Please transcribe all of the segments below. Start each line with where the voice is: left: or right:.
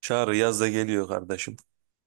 right: Çağrı yaz da geliyor kardeşim.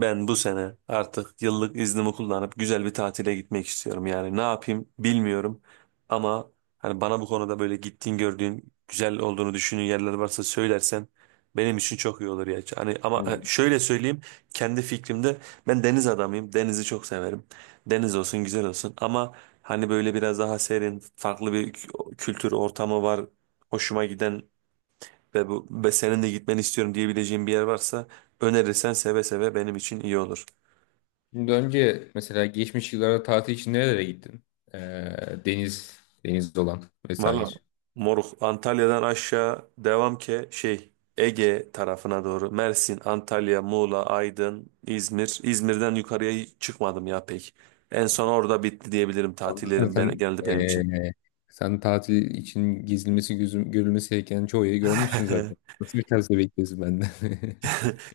right: Ben bu sene artık yıllık iznimi kullanıp güzel bir tatile gitmek istiyorum. Yani ne yapayım bilmiyorum. Ama hani bana bu konuda böyle gittiğin gördüğün güzel olduğunu düşündüğün yerler varsa söylersen benim için çok iyi olur ya. Hani ama
left: Evet.
right: şöyle söyleyeyim kendi fikrimde ben deniz adamıyım. Denizi çok severim. Deniz olsun güzel olsun ama hani böyle biraz daha serin farklı bir kültür ortamı var. Hoşuma giden ve bu ve senin de gitmeni istiyorum diyebileceğim bir yer varsa önerirsen seve seve benim için iyi olur.
left: Şimdi önce mesela geçmiş yıllarda tatil için nerelere gittin? Ee, deniz olan vesaire.
right: Valla moruk Antalya'dan aşağı devam ki şey Ege tarafına doğru Mersin, Antalya, Muğla, Aydın, İzmir. İzmir'den yukarıya hiç çıkmadım ya pek. En son orada bitti diyebilirim
left: Tabii.
right: tatillerim ben,
left: Sen,
right: genelde benim için.
left: ee, sen tatil için gezilmesi, gözüm, görülmesi gereken çoğu yeri görmüşsün zaten. Nasıl bir tavsiye bekliyorsun benden?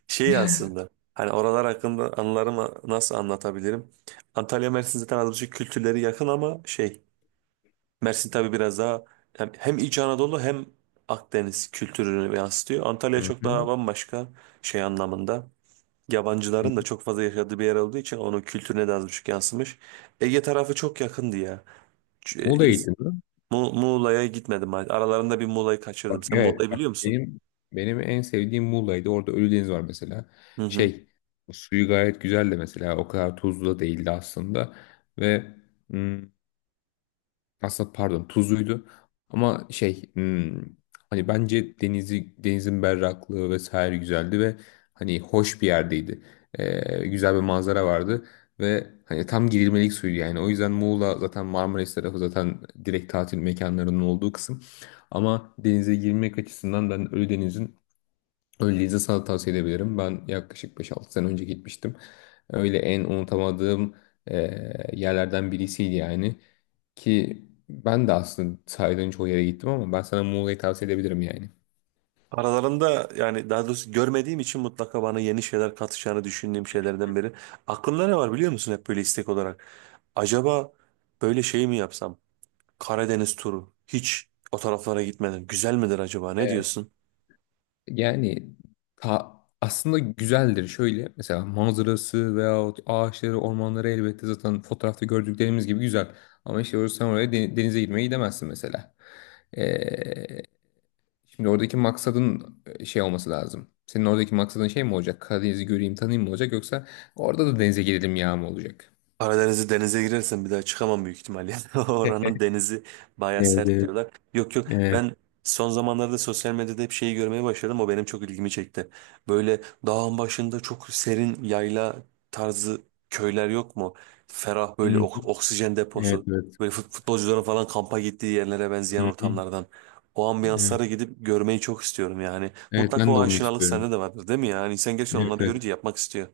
right: Şey aslında hani oralar hakkında anılarımı nasıl anlatabilirim? Antalya Mersin zaten az buçuk kültürleri yakın ama şey Mersin tabii biraz daha hem İç Anadolu hem Akdeniz kültürünü yansıtıyor. Antalya
left: Hı
right: çok daha
left: hı.
right: bambaşka şey anlamında. Yabancıların da çok fazla yaşadığı bir yer olduğu için onun kültürüne de az buçuk yansımış. Ege tarafı çok yakındı ya. Ç- e,
left: Muğla'ya
right: İz-
left: gittin mi?
right: Muğla'ya gitmedim hadi. Aralarında bir Muğla'yı kaçırdım.
left: Bak,
right: Sen
left: evet,
right: Muğla'yı
left: bak
right: biliyor musun?
left: benim en sevdiğim Muğla'ydı. Orada Ölüdeniz var mesela.
right: Hı hı.
left: Şey, suyu gayet güzel de mesela o kadar tuzlu da değildi aslında. Ve aslında pardon tuzluydu ama hani bence denizi denizin berraklığı vesaire güzeldi ve hani hoş bir yerdeydi. Güzel bir manzara vardı ve hani tam girilmelik suydu yani. O yüzden Muğla zaten Marmaris tarafı zaten direkt tatil mekanlarının olduğu kısım. Ama denize girmek açısından ben Ölüdeniz'in öyleyse sana tavsiye edebilirim. Ben yaklaşık beş altı sene önce gitmiştim. Öyle en unutamadığım yerlerden birisiydi yani. Ki ben de aslında saydığın çoğu yere gittim ama ben sana Muğla'yı tavsiye edebilirim yani.
right: Aralarında yani daha doğrusu görmediğim için mutlaka bana yeni şeyler katacağını düşündüğüm şeylerden biri. Aklımda ne var biliyor musun hep böyle istek olarak? Acaba böyle şey mi yapsam? Karadeniz turu. Hiç o taraflara gitmedim. Güzel midir acaba? Ne
left: Evet.
right: diyorsun?
left: Yani aslında güzeldir. Şöyle mesela manzarası veyahut ağaçları, ormanları elbette zaten fotoğrafta gördüklerimiz gibi güzel. Ama işte orası sen oraya denize girmeye gidemezsin mesela. Ee, Şimdi oradaki maksadın şey olması lazım. Senin oradaki maksadın şey mi olacak? Karadeniz'i göreyim, tanıyayım mı olacak? Yoksa orada da denize girelim ya mı olacak?
right: Karadeniz'i denize girersem bir daha çıkamam büyük ihtimalle. Oranın denizi baya
left: Evet,
right: sert
left: evet,
right: diyorlar. Yok yok
left: evet.
right: ben son zamanlarda sosyal medyada hep şeyi görmeye başladım. O benim çok ilgimi çekti. Böyle dağın başında çok serin yayla tarzı köyler yok mu? Ferah
left: Hı
right: böyle
left: hı.
right: oksijen
left: Evet,
right: deposu.
left: evet.
right: Böyle futbolcuların falan kampa gittiği yerlere benzeyen
left: Hı hı.
right: ortamlardan. O
left: Evet,
right: ambiyanslara gidip görmeyi çok istiyorum yani.
left: evet,
right: Mutlaka
left: ben de
right: o
left: onu
right: aşinalık
left: istiyorum.
right: sende de vardır değil mi ya? Yani insan gerçekten
left: Evet,
right: onları
left: evet.
right: görünce yapmak istiyor.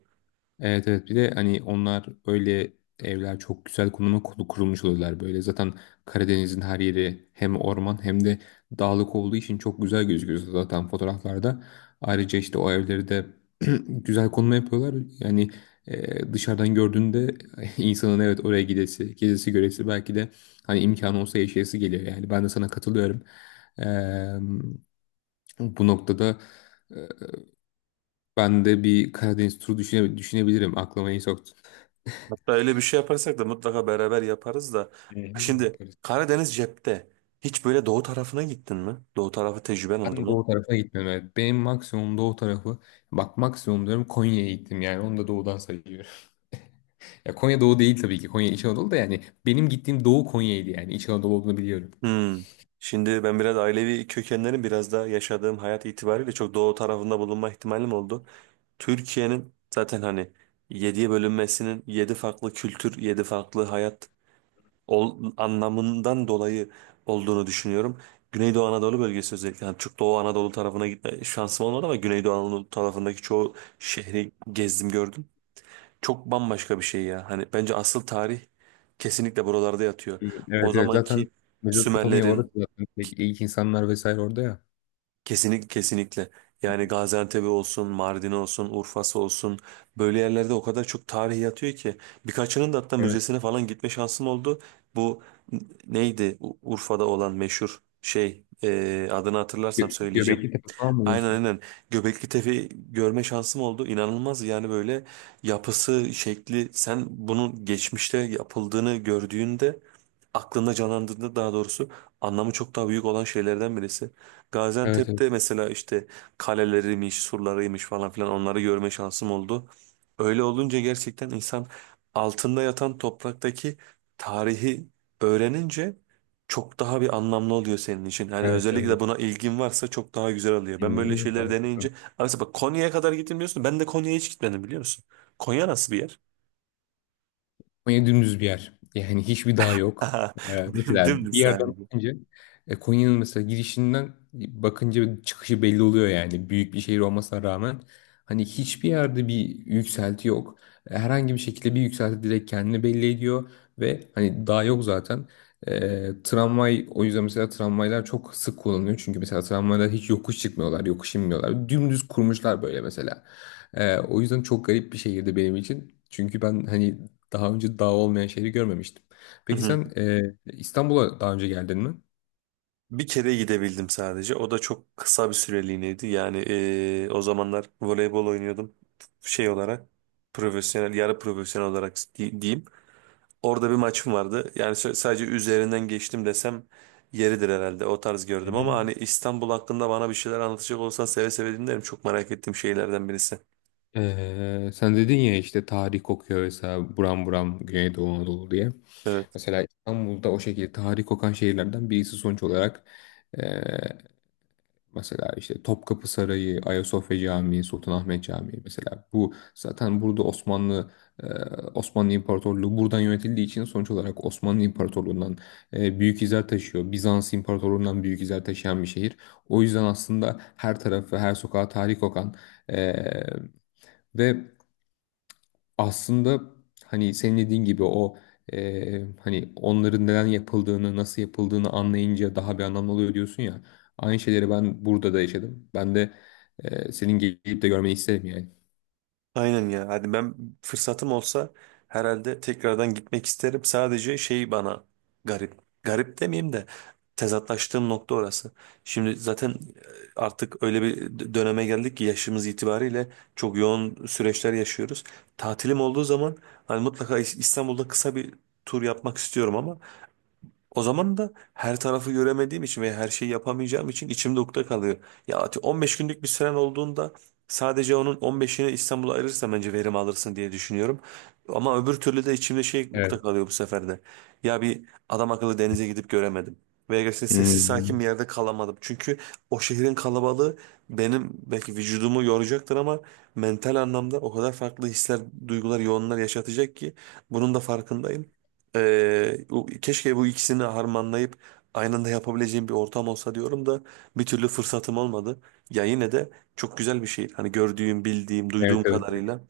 left: Evet, evet, bir de hani onlar öyle evler çok güzel konuma kurulmuş oluyorlar böyle. Zaten Karadeniz'in her yeri hem orman hem de dağlık olduğu için çok güzel gözüküyor zaten fotoğraflarda. Ayrıca işte o evleri de güzel konuma yapıyorlar. Yani dışarıdan gördüğünde insanın evet oraya gidesi, gezisi, göresi belki de hani imkanı olsa yaşayası geliyor. Yani ben de sana katılıyorum. Eee, Bu noktada e, ben de bir Karadeniz turu düşünebilirim. Aklıma iyi soktun.
right: Hatta öyle bir şey yaparsak da mutlaka beraber yaparız da.
left: Hı hı,
right: Şimdi
left: yaparız.
right: Karadeniz cepte. Hiç böyle doğu tarafına gittin mi? Doğu tarafı tecrüben oldu
left: Ben
right: mu?
left: doğu tarafa gitmedim. Evet. Benim maksimum doğu tarafı, bak maksimum diyorum, Konya'ya gittim yani onu da doğudan sayıyorum. Ya Konya doğu değil tabii ki, Konya İç Anadolu da yani benim gittiğim doğu Konya'ydı yani İç Anadolu olduğunu biliyorum.
right: Hmm. Şimdi ben biraz ailevi kökenlerim biraz da yaşadığım hayat itibariyle çok doğu tarafında bulunma ihtimalim oldu. Türkiye'nin zaten hani yediye bölünmesinin yedi farklı kültür, yedi farklı hayat anlamından dolayı olduğunu düşünüyorum. Güneydoğu Anadolu bölgesi özellikle yani çok Doğu Anadolu tarafına gitme şansım olmadı ama Güneydoğu Anadolu tarafındaki çoğu şehri gezdim gördüm. Çok bambaşka bir şey ya. Hani bence asıl tarih kesinlikle buralarda yatıyor.
left: Hı,
right: O
left: evet evet zaten
right: zamanki
left: Mezopotamya orası
right: Sümerlerin
left: zaten ilk insanlar vesaire orada ya.
right: Kesinlikle.
left: Hı
right: Yani
left: hı.
right: Gaziantep olsun, Mardin olsun, Urfa'sı olsun böyle yerlerde o kadar çok tarih yatıyor ki birkaçının da hatta
left: Evet.
right: müzesine falan gitme şansım oldu. Bu n- neydi Urfa'da olan meşhur şey adını
left: Gö
right: hatırlarsam söyleyeceğim.
left: Göbekli Tepe falan mı
right: Aynen
left: diyorsun?
right: aynen. Göbekli Tepe'yi görme şansım oldu. İnanılmaz yani böyle yapısı, şekli. Sen bunun geçmişte yapıldığını gördüğünde, aklında canlandığında daha doğrusu anlamı çok daha büyük olan şeylerden birisi.
left: Evet evet.
right: Gaziantep'te mesela işte kaleleriymiş, surlarıymış falan filan onları görme şansım oldu. Öyle olunca gerçekten insan altında yatan topraktaki tarihi öğrenince çok daha bir anlamlı oluyor senin için. Hani
left: Evet
right: özellikle
left: evet.
right: buna ilgin varsa çok daha güzel oluyor.
left: Hı
right: Ben böyle
left: hı.
right: şeyleri deneyince abi mesela bak Konya'ya kadar gittim diyorsun. Ben de Konya'ya hiç gitmedim biliyor musun? Konya nasıl bir yer?
left: Konya dümdüz bir yer. Yani hiçbir dağ yok. Mesela
right: Dümdüz
left: bir yerden
right: sadece.
left: bakınca Konya'nın mesela girişinden bakınca çıkışı belli oluyor yani. Büyük bir şehir olmasına rağmen hani hiçbir yerde bir yükselti yok. Herhangi bir şekilde bir yükselti direkt kendini belli ediyor ve hani dağ yok zaten. Tramvay, o yüzden mesela tramvaylar çok sık kullanılıyor. Çünkü mesela tramvaylar hiç yokuş çıkmıyorlar, yokuş inmiyorlar. Dümdüz kurmuşlar böyle mesela. O yüzden çok garip bir şehirdi benim için. Çünkü ben hani daha önce dağ olmayan şehri görmemiştim.
right: Hı
left: Peki
right: hı.
left: sen, İstanbul'a daha önce geldin mi?
right: Bir kere gidebildim sadece. O da çok kısa bir süreliğineydi. Yani o zamanlar voleybol oynuyordum. Şey olarak profesyonel, yarı profesyonel olarak diyeyim. Orada bir maçım vardı. Yani sadece üzerinden geçtim desem yeridir herhalde. O tarz gördüm ama hani İstanbul hakkında bana bir şeyler anlatacak olsan seve seve dinlerim. Çok merak ettiğim şeylerden birisi.
left: Sen dedin ya işte tarih kokuyor mesela buram buram Güneydoğu Anadolu diye.
right: Evet.
left: Mesela İstanbul'da o şekilde tarih kokan şehirlerden birisi sonuç olarak, mesela işte Topkapı Sarayı, Ayasofya Camii, Sultanahmet Camii mesela bu zaten burada e, Osmanlı İmparatorluğu buradan yönetildiği için sonuç olarak Osmanlı İmparatorluğundan büyük izler taşıyor. Bizans İmparatorluğundan büyük izler taşıyan bir şehir. O yüzden aslında her tarafı, her sokağı tarih kokan, e, ve aslında hani senin dediğin gibi o, hani onların neden yapıldığını, nasıl yapıldığını anlayınca daha bir anlam oluyor diyorsun ya. Aynı şeyleri ben burada da yaşadım. Ben de, senin gelip de görmeni isterim yani.
right: Aynen ya. Hadi ben fırsatım olsa herhalde tekrardan gitmek isterim. Sadece şey bana garip. Garip demeyeyim de tezatlaştığım nokta orası. Şimdi zaten artık öyle bir döneme geldik ki yaşımız itibariyle çok yoğun süreçler yaşıyoruz. Tatilim olduğu zaman hani mutlaka İstanbul'da kısa bir tur yapmak istiyorum ama o zaman da her tarafı göremediğim için ve her şeyi yapamayacağım için içimde ukde kalıyor. Ya 15 günlük bir süren olduğunda sadece onun 15'ini İstanbul'a ayırırsan bence verim alırsın diye düşünüyorum. Ama öbür türlü de içimde şey ukde
left: Evet,
right: kalıyor bu sefer de. Ya bir adam akıllı denize gidip göremedim. Veya gerçekten sessiz sakin
left: hmm,
right: bir yerde kalamadım. Çünkü o şehrin kalabalığı benim belki vücudumu yoracaktır ama mental anlamda o kadar farklı hisler, duygular, yoğunlar yaşatacak ki bunun da farkındayım. Keşke bu ikisini harmanlayıp aynı anda yapabileceğim bir ortam olsa diyorum da bir türlü fırsatım olmadı. Ya yine de çok güzel bir şey. Hani gördüğüm, bildiğim,
left: evet,
right: duyduğum
left: evet.
right: kadarıyla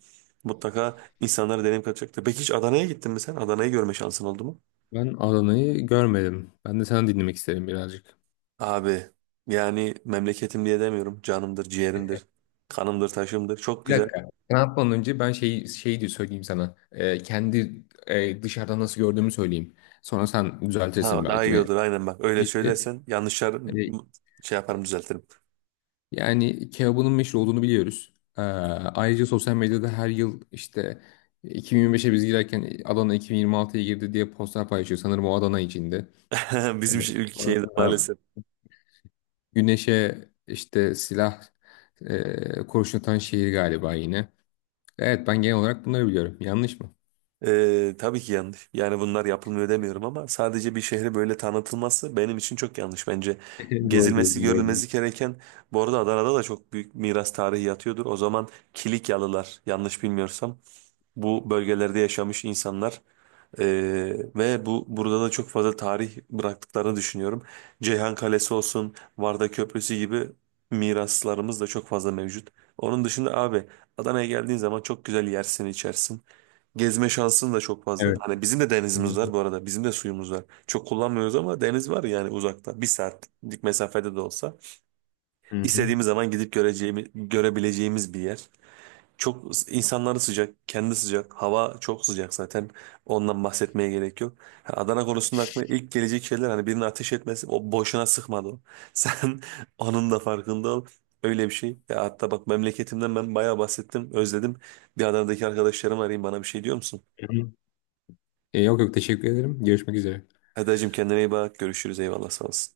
right: mutlaka insanlara deneyim katacaktır. Peki hiç Adana'ya gittin mi sen? Adana'yı görme şansın oldu mu?
left: Ben Adana'yı görmedim. Ben de sana dinlemek isterim birazcık.
right: Abi yani memleketim diye demiyorum. Canımdır, ciğerimdir, kanımdır, taşımdır. Çok
left: Bir
right: güzel.
left: dakika. Sen atmadan önce ben şeyi de söyleyeyim sana. Kendi, dışarıdan nasıl gördüğümü söyleyeyim. Sonra sen düzeltirsin
right: Ha, daha
left: belki
right: iyi
left: beni.
right: olur aynen bak. Öyle söylersen yanlışlar
left: E,
right: şey yaparım düzeltirim.
left: Yani kebabının meşhur olduğunu biliyoruz. Ayrıca sosyal medyada her yıl işte 2025'e biz girerken Adana 2026'ya girdi diye postlar paylaşıyor. Sanırım o Adana içinde.
right: Bizim şey, ülke şeyde
left: Sonrasında
right: maalesef.
left: güneşe işte kurşun atan şehir galiba yine. Evet ben genel olarak bunları biliyorum. Yanlış mı?
right: Tabii ki yanlış. Yani bunlar yapılmıyor demiyorum ama sadece bir şehri böyle tanıtılması benim için çok yanlış bence.
left: Doğru diyorsun,
right: Gezilmesi,
left: doğru diyorsun.
right: görülmesi gereken bu arada Adana'da da çok büyük miras tarihi yatıyordur. O zaman Kilikyalılar yanlış bilmiyorsam bu bölgelerde yaşamış insanlar ee, ve burada da çok fazla tarih bıraktıklarını düşünüyorum. Ceyhan Kalesi olsun, Varda Köprüsü gibi miraslarımız da çok fazla mevcut. Onun dışında abi Adana'ya geldiğin zaman çok güzel yersin, içersin. Gezme şansın da çok fazla.
left: Evet.
right: Hani bizim de denizimiz
left: Doğru.
right: var bu arada. Bizim de suyumuz var. Çok kullanmıyoruz ama deniz var yani uzakta. Bir saatlik mesafede de olsa.
left: Hı hı.
right: İstediğimiz zaman gidip göreceğimiz, görebileceğimiz bir yer. Çok insanları sıcak, kendi sıcak. Hava çok sıcak zaten. Ondan bahsetmeye gerek yok. Ha, Adana konusunda aklıma ilk gelecek şeyler hani birinin ateş etmesi o boşuna sıkmadı o. Sen onun da farkında ol. Öyle bir şey. Ya hatta bak memleketimden ben bayağı bahsettim, özledim. Bir Adana'daki arkadaşlarım arayayım bana bir şey diyor musun?
left: Hı hı. Yok yok, teşekkür ederim. Görüşmek üzere.
right: Eda'cığım kendine iyi bak. Görüşürüz. Eyvallah sağ olasın.